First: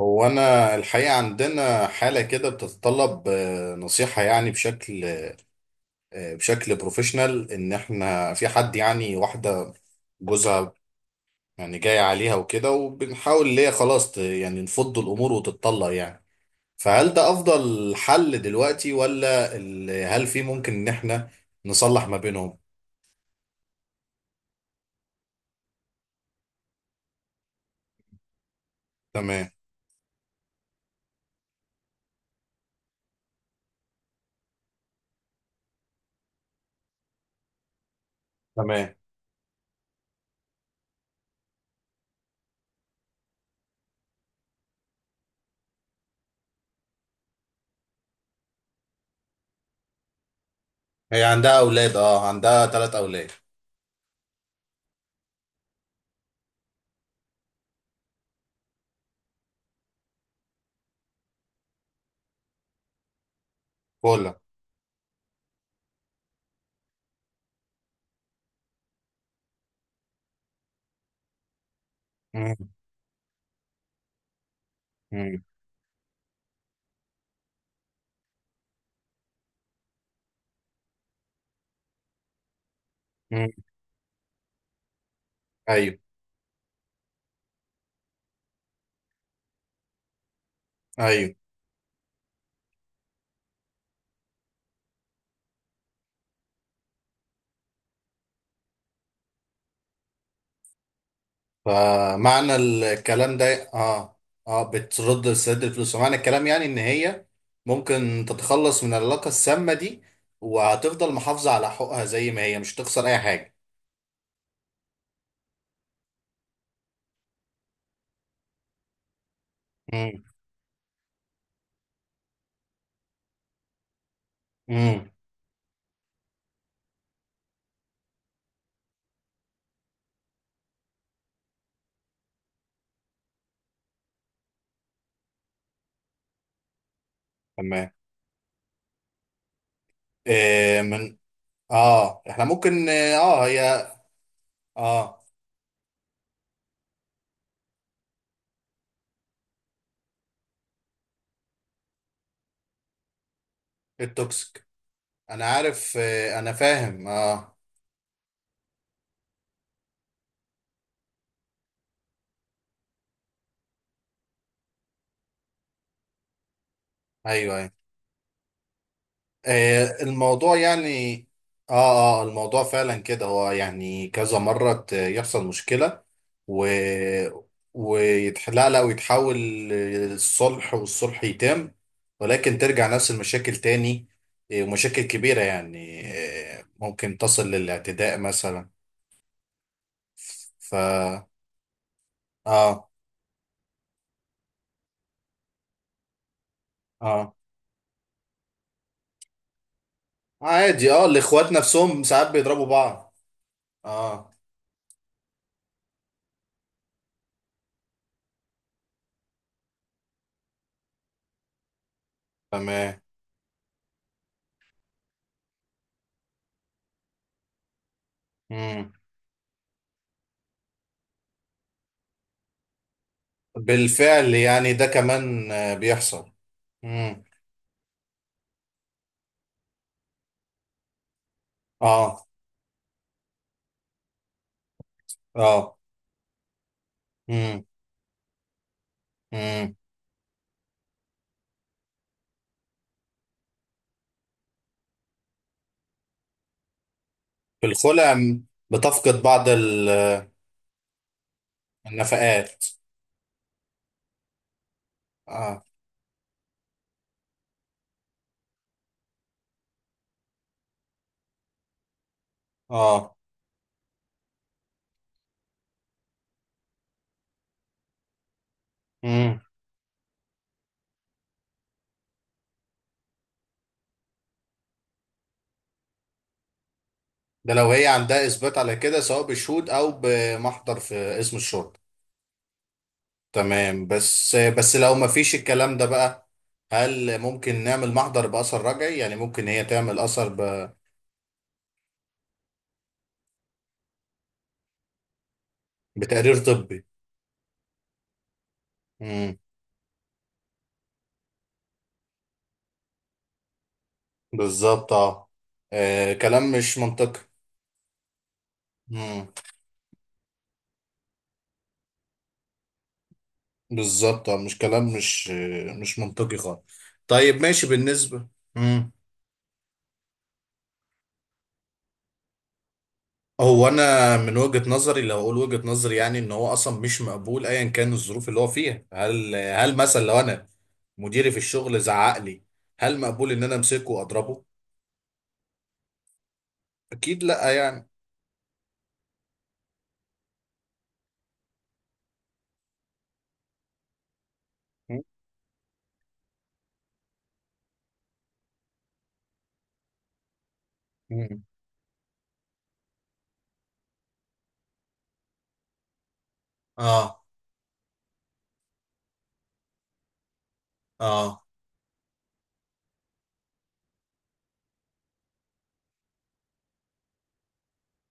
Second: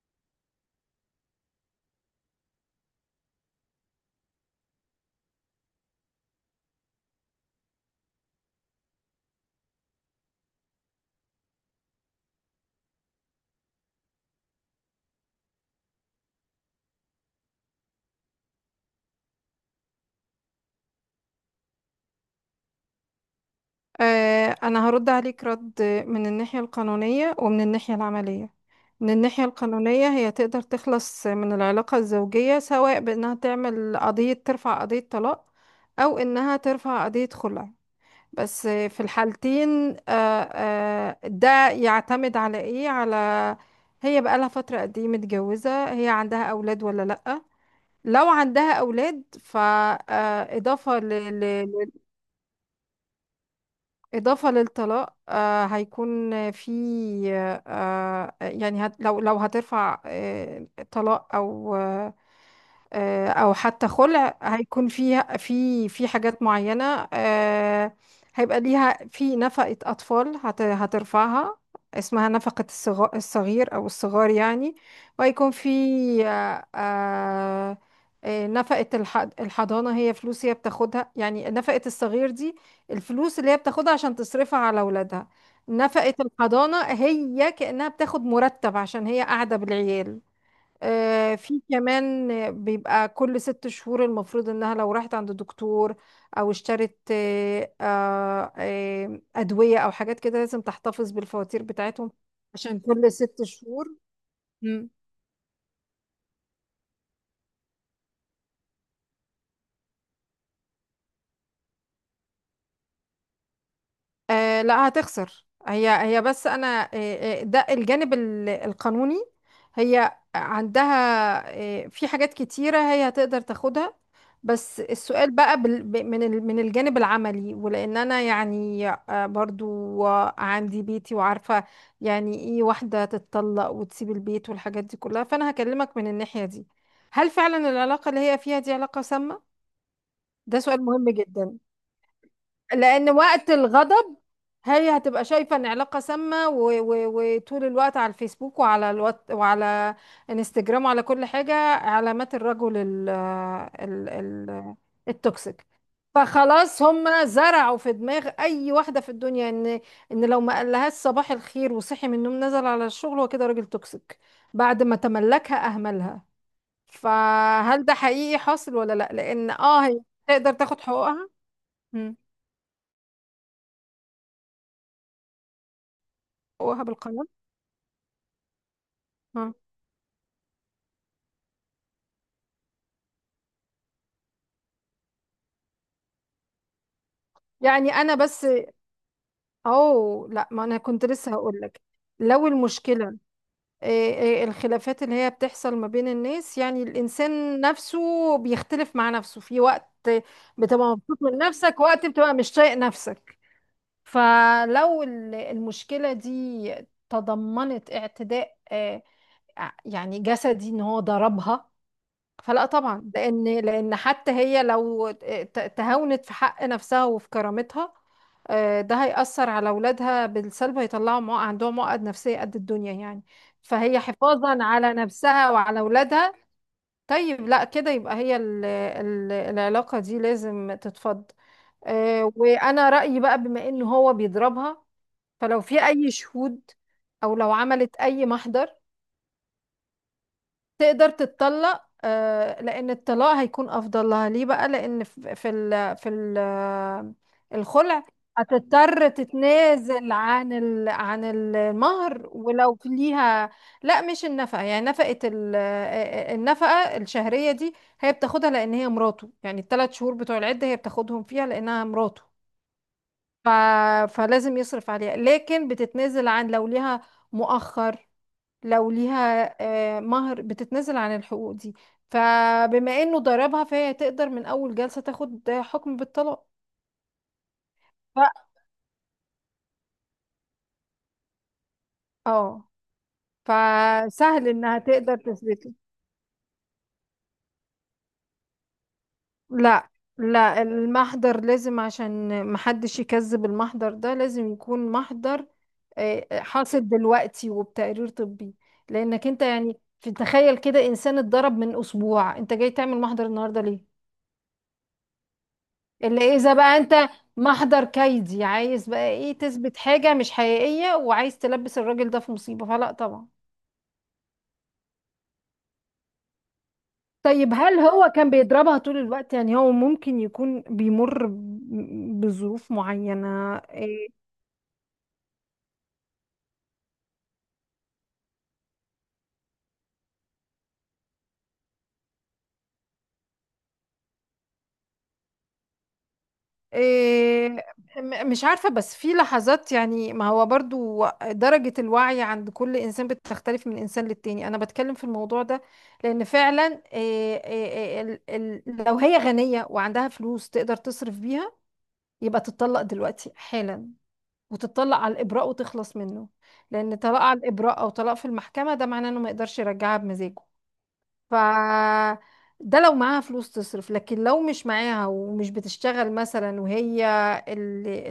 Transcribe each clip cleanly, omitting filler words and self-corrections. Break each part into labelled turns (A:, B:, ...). A: هو أنا الحقيقة عندنا حالة كده بتتطلب نصيحة يعني بشكل، بشكل بروفيشنال، إن إحنا في حد يعني واحدة جوزها يعني جاي عليها وكده، وبنحاول اللي هي خلاص يعني نفض الأمور وتتطلق يعني. فهل ده أفضل حل دلوقتي، ولا هل في ممكن إن إحنا نصلح ما بينهم؟
B: أنا هرد عليك رد، من الناحية القانونية ومن الناحية العملية. من الناحية
A: تمام.
B: القانونية هي تقدر تخلص من العلاقة الزوجية، سواء بأنها تعمل قضية ترفع قضية طلاق، أو إنها ترفع قضية خلع. بس
A: تمام.
B: في الحالتين ده يعتمد على إيه، على هي بقالها فترة قد إيه متجوزة، هي عندها أولاد ولا لأ. لو عندها أولاد
A: هي عندها أولاد، أه، عندها 3 أولاد.
B: إضافة للطلاق هيكون في آه آه، يعني هت لو لو هترفع طلاق أو او حتى خلع
A: كولا.
B: هيكون فيها في حاجات معينة. هيبقى ليها في نفقة اطفال هترفعها، اسمها
A: مم.
B: الصغير او الصغار يعني.
A: مم.
B: وهيكون في آه، آه، نفقة الحضانة، هي فلوس هي بتاخدها، يعني نفقة الصغير دي الفلوس
A: مم.
B: اللي هي بتاخدها عشان تصرفها على اولادها.
A: أيوه.
B: نفقة الحضانة هي كأنها بتاخد مرتب عشان هي قاعدة بالعيال.
A: أيوه.
B: في كمان، بيبقى كل 6 شهور المفروض انها لو راحت عند دكتور، او اشترت ادوية او حاجات كده لازم تحتفظ بالفواتير بتاعتهم
A: فمعنى
B: عشان كل
A: الكلام
B: ست
A: ده،
B: شهور
A: اه. اه،
B: مم.
A: بترد لسداد الفلوس، ومعنى الكلام يعني ان هي ممكن تتخلص من العلاقة السامة دي، وهتفضل محافظة على حقوقها زي ما هي، مش تخسر اي حاجة.
B: لا هتخسر، هي بس انا، ده الجانب القانوني. هي
A: امم.
B: عندها في حاجات كتيرة هي هتقدر تاخدها. بس
A: امم.
B: السؤال بقى من الجانب العملي، ولان انا يعني برضو، عندي بيتي وعارفة يعني ايه واحدة تتطلق وتسيب البيت والحاجات دي كلها، فانا هكلمك من الناحية دي. هل فعلا
A: تمام.
B: العلاقة اللي هي فيها دي علاقة سامة؟ ده سؤال
A: إيه
B: مهم
A: من؟
B: جدا،
A: اه، احنا ممكن
B: لأن
A: آه،
B: وقت
A: هي،
B: الغضب هي
A: اه،
B: هتبقى شايفة ان علاقة سامة، و- و- وطول الوقت على الفيسبوك وعلى الوات وعلى انستجرام وعلى كل حاجة، علامات الرجل ال ال
A: التوكسيك.
B: ال
A: انا
B: التوكسيك.
A: عارف، انا
B: فخلاص
A: فاهم.
B: هم
A: اه.
B: زرعوا في دماغ اي واحدة في الدنيا ان لو ما قالهاش صباح الخير وصحي من النوم نزل على الشغل هو كده راجل توكسيك، بعد ما تملكها اهملها.
A: ايوه، ايوه.
B: فهل ده حقيقي حاصل ولا لا، لان هي
A: آه،
B: تقدر
A: الموضوع
B: تاخد
A: يعني،
B: حقوقها. مم.
A: اه. اه، الموضوع فعلا كده. هو يعني كذا مرة يحصل مشكلة، و
B: حقوقها بالقانون.
A: لا ويتحول
B: آه.
A: للصلح، والصلح يتم، ولكن ترجع نفس المشاكل تاني. آه، ومشاكل كبيرة يعني، آه، ممكن تصل
B: يعني انا
A: للاعتداء
B: بس،
A: مثلا.
B: او لا ما
A: ف.
B: انا كنت لسه هقولك، لو
A: اه.
B: المشكلة الخلافات اللي هي بتحصل ما بين الناس، يعني
A: اه،
B: الإنسان نفسه بيختلف مع نفسه، في وقت بتبقى
A: عادي. اه،
B: مبسوط من
A: الاخوات
B: نفسك،
A: نفسهم
B: وقت
A: ساعات
B: بتبقى مش
A: بيضربوا
B: طايق
A: بعض.
B: نفسك.
A: اه.
B: فلو المشكلة دي تضمنت اعتداء، يعني جسدي ان هو ضربها، فلا
A: تمام.
B: طبعا. لان حتى هي لو تهاونت في حق نفسها وفي كرامتها،
A: مم.
B: ده هيأثر على أولادها بالسلب، هيطلعوا عندهم عقد نفسية قد الدنيا يعني. فهي
A: بالفعل،
B: حفاظا
A: يعني ده
B: على نفسها
A: كمان
B: وعلى
A: بيحصل.
B: أولادها،
A: امم.
B: طيب لا كده يبقى هي العلاقة دي لازم تتفض.
A: اه.
B: وأنا رأيي بقى بما إن هو بيضربها، فلو
A: اه.
B: في أي شهود أو لو
A: امم.
B: عملت أي محضر
A: امم.
B: تقدر تتطلق، لان الطلاق هيكون افضل لها. ليه بقى؟ لان في
A: في
B: الخلع
A: الخلع
B: هتضطر
A: بتفقد بعض
B: تتنازل عن المهر
A: النفقات.
B: ولو في ليها. لا مش النفقه، يعني نفقه ال-
A: اه.
B: آه، النفقه الشهريه دي هي بتاخدها لان هي مراته، يعني الثلاث شهور بتوع العده هي بتاخدهم فيها لانها مراته،
A: اه.
B: ف... فلازم يصرف عليها. لكن بتتنازل عن، لو ليها مؤخر، لو
A: امم.
B: ليها مهر، بتتنازل عن الحقوق دي. فبما انه ضربها فهي تقدر من اول جلسة تاخد حكم بالطلاق.
A: ده لو هي عندها
B: ف-
A: اثبات على كده، سواء بشهود او بمحضر في اسم الشرطه.
B: اه
A: تمام. بس
B: فسهل
A: بس
B: انها
A: لو ما
B: تقدر
A: فيش
B: تثبته.
A: الكلام ده بقى، هل ممكن نعمل محضر باثر رجعي؟ يعني ممكن هي
B: لا
A: تعمل اثر
B: لا، المحضر لازم عشان محدش يكذب، المحضر ده لازم يكون محضر
A: بتقرير طبي؟
B: حاصل دلوقتي وبتقرير طبي. لانك
A: امم.
B: انت يعني في تخيل كده، انسان اتضرب من اسبوع انت جاي تعمل محضر النهارده ليه؟
A: بالظبط، اه. آه،
B: اللي
A: كلام
B: اذا بقى
A: مش
B: انت
A: منطقي.
B: محضر كيدي، عايز بقى
A: مم.
B: ايه، تثبت حاجة مش حقيقية وعايز تلبس الراجل ده في مصيبة، فلا طبعا.
A: بالظبط، اه، مش كلام، مش منطقي خالص. طيب،
B: طيب
A: ماشي
B: هل هو
A: بالنسبة.
B: كان بيضربها
A: مم.
B: طول الوقت؟ يعني هو ممكن يكون بيمر بظروف معينة
A: هو انا
B: إيه؟
A: من وجهة نظري، لو اقول وجهة نظري يعني، ان هو اصلا مش مقبول ايا كان الظروف اللي هو فيها. هل مثلا لو انا مديري في الشغل زعق لي، هل مقبول ان انا امسكه واضربه؟ اكيد
B: إيه
A: لا يعني.
B: مش عارفة، بس في لحظات يعني، ما هو برضو درجة الوعي عند كل إنسان بتختلف من إنسان للتاني، أنا بتكلم في الموضوع ده لأن فعلا إيه إيه إيه لو هي غنية وعندها فلوس تقدر تصرف
A: مم.
B: بيها، يبقى تتطلق دلوقتي حالا، وتتطلق على الإبراء وتخلص منه، لأن
A: اه.
B: طلاق على الإبراء أو طلاق في المحكمة ده معناه إنه ما يقدرش يرجعها بمزاجه. ف
A: اه،
B: ده لو معاها فلوس تصرف، لكن لو مش معاها ومش بتشتغل مثلا، وهي اللي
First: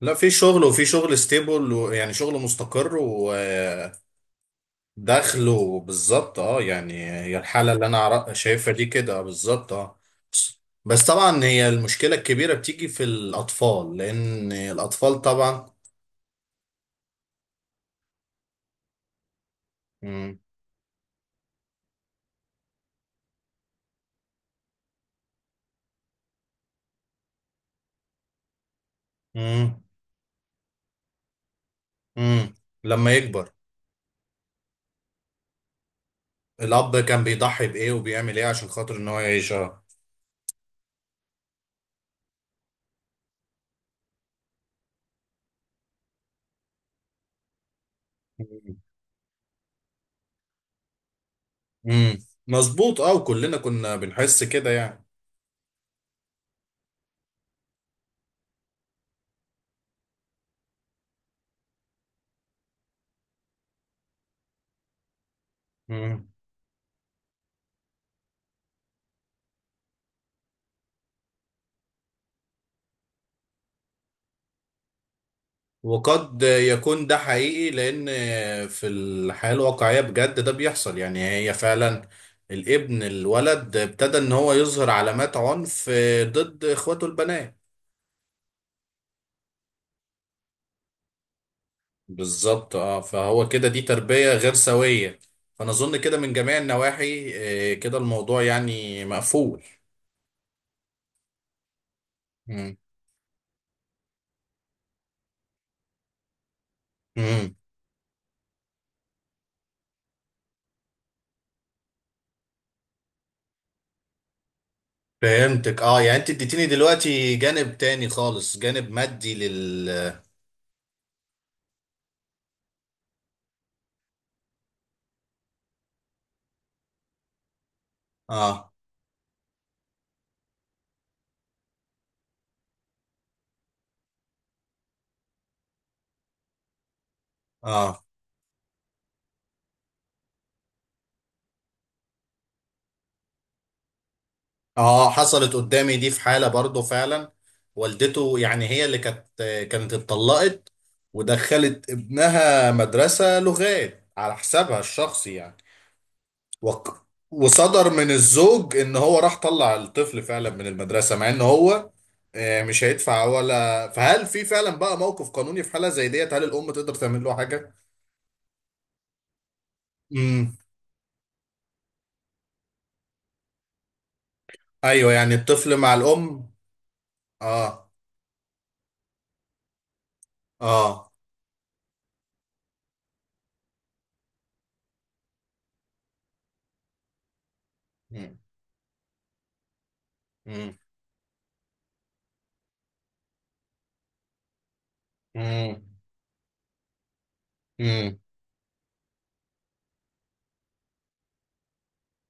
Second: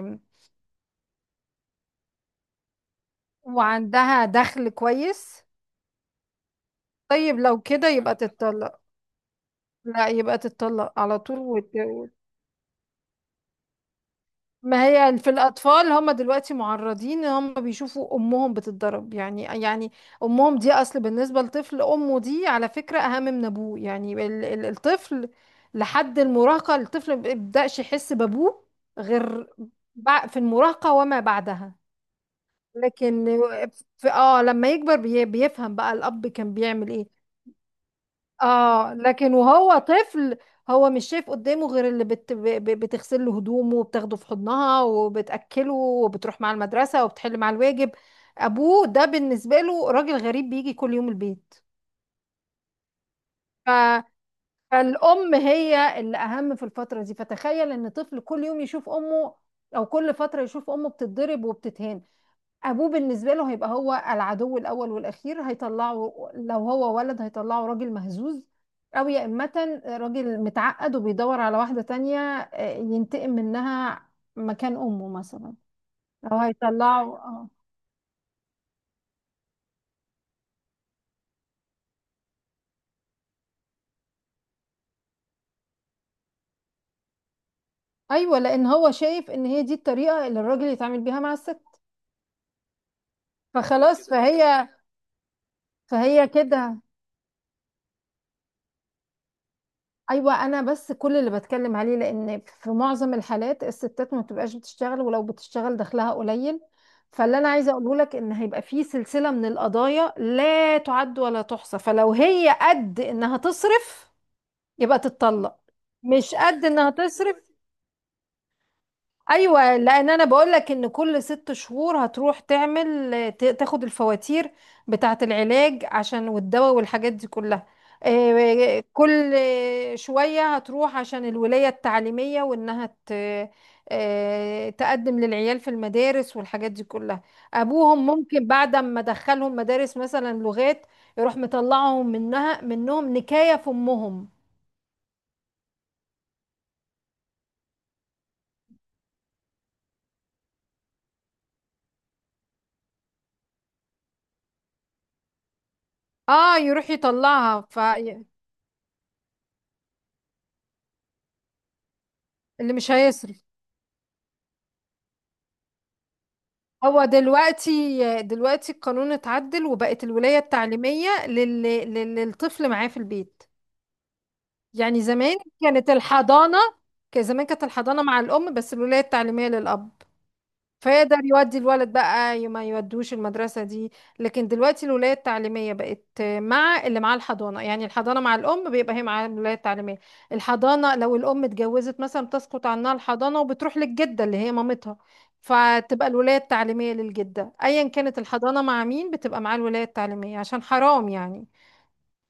A: لا، في شغل، وفي شغل ستيبل، ويعني شغل مستقر و...
B: وعندها دخل كويس،
A: دخله بالظبط، اه. يعني
B: طيب
A: هي
B: لو
A: الحالة اللي
B: كده
A: انا
B: يبقى
A: شايفها
B: تتطلق،
A: دي كده، آه، بالظبط، اه.
B: لا يبقى
A: بس
B: تتطلق
A: بس
B: على طول
A: طبعا هي
B: وت...
A: المشكلة الكبيرة بتيجي في الأطفال، لأن
B: ما هي
A: الأطفال
B: في
A: طبعا.
B: الأطفال، هم دلوقتي معرضين إن هم بيشوفوا أمهم بتتضرب، يعني
A: مم.
B: أمهم دي أصل بالنسبة للطفل، أمه دي على فكرة أهم من أبوه، يعني الطفل لحد المراهقة، الطفل ما بيبدأش يحس بأبوه غير
A: مم.
B: في المراهقة وما بعدها.
A: مم. لما
B: لكن
A: يكبر.
B: في لما يكبر بيفهم بقى الأب كان بيعمل
A: الأب
B: إيه.
A: كان بيضحي بإيه وبيعمل إيه عشان
B: اه
A: خاطر إن هو
B: لكن
A: يعيش.
B: وهو
A: اه.
B: طفل، هو مش شايف قدامه غير اللي بتغسل له هدومه وبتاخده في حضنها وبتأكله وبتروح مع المدرسة وبتحل مع الواجب.
A: مم.
B: ابوه ده بالنسبة له راجل غريب بيجي كل يوم البيت.
A: مم. مظبوط، اه، وكلنا
B: ف...
A: كنا بنحس كده
B: فالأم هي اللي أهم في الفترة دي، فتخيل إن طفل كل يوم يشوف أمه أو كل فترة يشوف أمه بتتضرب وبتتهان، ابوه بالنسبه له هيبقى هو العدو الاول والاخير. هيطلعه،
A: يعني.
B: لو هو ولد، هيطلعه راجل مهزوز، او يا امه راجل متعقد وبيدور على واحده تانية ينتقم منها مكان امه مثلا، او
A: وقد
B: هيطلعه
A: يكون ده
B: آه.
A: حقيقي، لأن في الحياة الواقعية بجد ده بيحصل يعني. هي فعلا الولد ابتدى إن هو يظهر علامات عنف ضد إخواته البنات.
B: ايوه، لان هو شايف ان هي دي الطريقه اللي الراجل يتعامل بيها مع الست،
A: بالظبط، اه. فهو كده، دي
B: فخلاص.
A: تربية غير
B: فهي
A: سوية. فأنا أظن كده
B: فهي
A: من جميع
B: كده
A: النواحي، آه، كده الموضوع يعني مقفول.
B: ايوه، انا بس كل اللي بتكلم عليه، لان في
A: مم.
B: معظم الحالات الستات ما بتبقاش بتشتغل، ولو بتشتغل دخلها قليل، فاللي انا
A: مم.
B: عايزه اقوله لك ان هيبقى في سلسله من القضايا لا تعد ولا تحصى. فلو هي قد انها تصرف يبقى تتطلق.
A: فهمتك، اه. يعني انت
B: مش قد
A: اديتيني
B: انها تصرف.
A: دلوقتي جانب تاني خالص، جانب مادي
B: ايوه، لان
A: لل.
B: انا بقول لك ان كل 6 شهور هتروح تعمل تاخد الفواتير بتاعه العلاج، عشان والدواء والحاجات دي كلها.
A: اه.
B: كل شويه هتروح عشان الولايه التعليميه، وانها تقدم للعيال في المدارس والحاجات دي كلها.
A: اه.
B: ابوهم ممكن بعد ما دخلهم مدارس مثلا لغات، يروح مطلعهم منهم نكايه في امهم.
A: اه، حصلت قدامي دي في حالة برضه فعلا. والدته، يعني هي اللي كانت، اتطلقت ودخلت ابنها مدرسة لغات على حسابها الشخصي يعني.
B: اه يروح يطلعها،
A: وصدر من
B: فاللي
A: الزوج ان هو راح طلع الطفل فعلا من المدرسة، مع ان هو، آه، مش
B: مش
A: هيدفع
B: هيصرف.
A: ولا. فهل في فعلا بقى موقف قانوني في حالة زي ديت؟ هل الام تقدر
B: هو
A: تعمل له
B: دلوقتي
A: حاجة؟
B: دلوقتي القانون اتعدل، وبقت الولاية
A: امم.
B: التعليمية للطفل معاه في البيت. يعني
A: ايوه، يعني
B: زمان
A: الطفل
B: كانت
A: مع الام.
B: الحضانة، كان زمان كانت
A: اه.
B: الحضانة مع الأم بس الولاية التعليمية للأب،
A: اه.
B: فيقدر يودي الولد بقى ما يودوش المدرسة دي. لكن دلوقتي الولاية التعليمية بقت مع اللي معاه الحضانة، يعني الحضانة مع
A: امم.
B: الأم بيبقى هي معاها الولاية التعليمية. الحضانة لو الأم اتجوزت مثلا بتسقط عنها الحضانة وبتروح للجدة اللي هي مامتها،
A: امم.
B: فتبقى الولاية التعليمية للجدة، أيا
A: امم.
B: كانت الحضانة مع مين بتبقى معاه الولاية التعليمية، عشان حرام يعني.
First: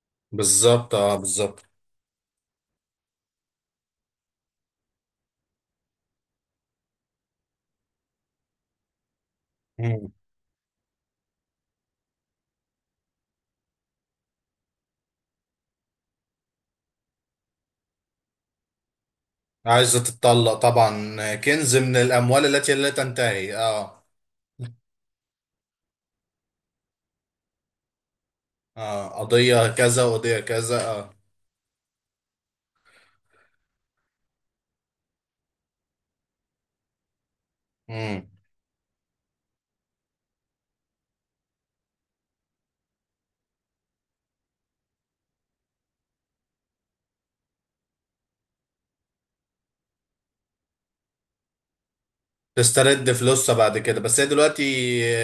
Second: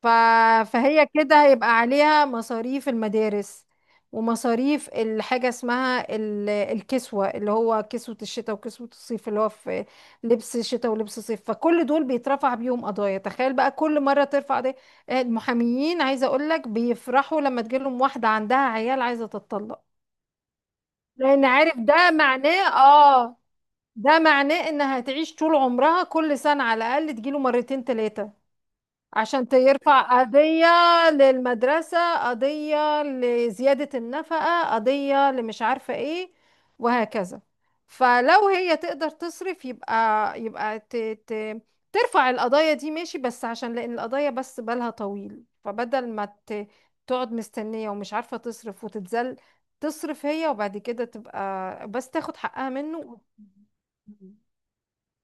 B: ف...
A: بالظبط،
B: فهي
A: اه،
B: كده
A: بالظبط.
B: هيبقى عليها مصاريف المدارس ومصاريف الحاجة اسمها الكسوة، اللي هو كسوة الشتاء وكسوة الصيف، اللي هو في
A: مم.
B: لبس شتاء ولبس صيف، فكل دول بيترفع بيهم قضايا. تخيل بقى كل مرة ترفع دي المحاميين، عايزة اقولك بيفرحوا لما تجيلهم واحدة عندها عيال عايزة تتطلق،
A: عايزة تتطلق طبعا،
B: لان عارف
A: كنز من
B: ده
A: الأموال
B: معناه
A: التي لا
B: اه،
A: تنتهي. اه.
B: ده معناه انها هتعيش طول عمرها كل سنة على الاقل تجيله مرتين تلاتة،
A: اه،
B: عشان
A: قضية
B: يرفع
A: كذا وقضية
B: قضية
A: كذا. اه.
B: للمدرسة، قضية لزيادة النفقة، قضية لمش عارفة ايه، وهكذا.
A: مم.
B: فلو هي تقدر تصرف يبقى يبقى ت... ت... ترفع القضايا دي، ماشي، بس عشان لأن القضايا بس بالها طويل، فبدل ما تقعد مستنية ومش عارفة تصرف وتتذل، تصرف هي وبعد كده تبقى بس تاخد حقها
A: تسترد
B: منه.
A: فلوسها بعد كده. بس هي دلوقتي،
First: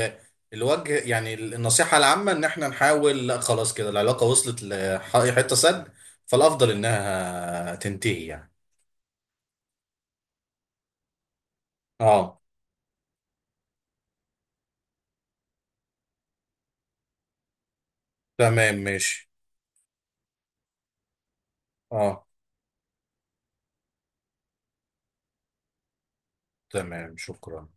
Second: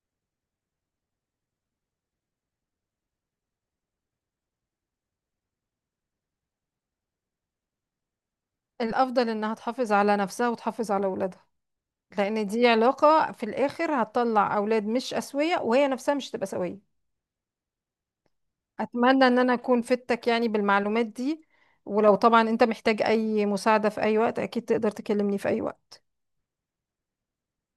A: آه، الوجه يعني النصيحة العامة إن احنا نحاول، لا، خلاص كده العلاقة وصلت لحتة سد، فالأفضل إنها تنتهي يعني.
B: الأفضل إنها تحافظ على نفسها وتحافظ على ولادها،
A: اه.
B: لان دي علاقة في الاخر هتطلع اولاد مش اسوية وهي نفسها مش تبقى سوية.
A: تمام،
B: اتمنى
A: ماشي.
B: ان انا اكون فدتك يعني بالمعلومات دي، ولو
A: اه.
B: طبعا انت محتاج اي مساعدة في اي وقت اكيد تقدر تكلمني في اي وقت.
A: تمام، شكرا.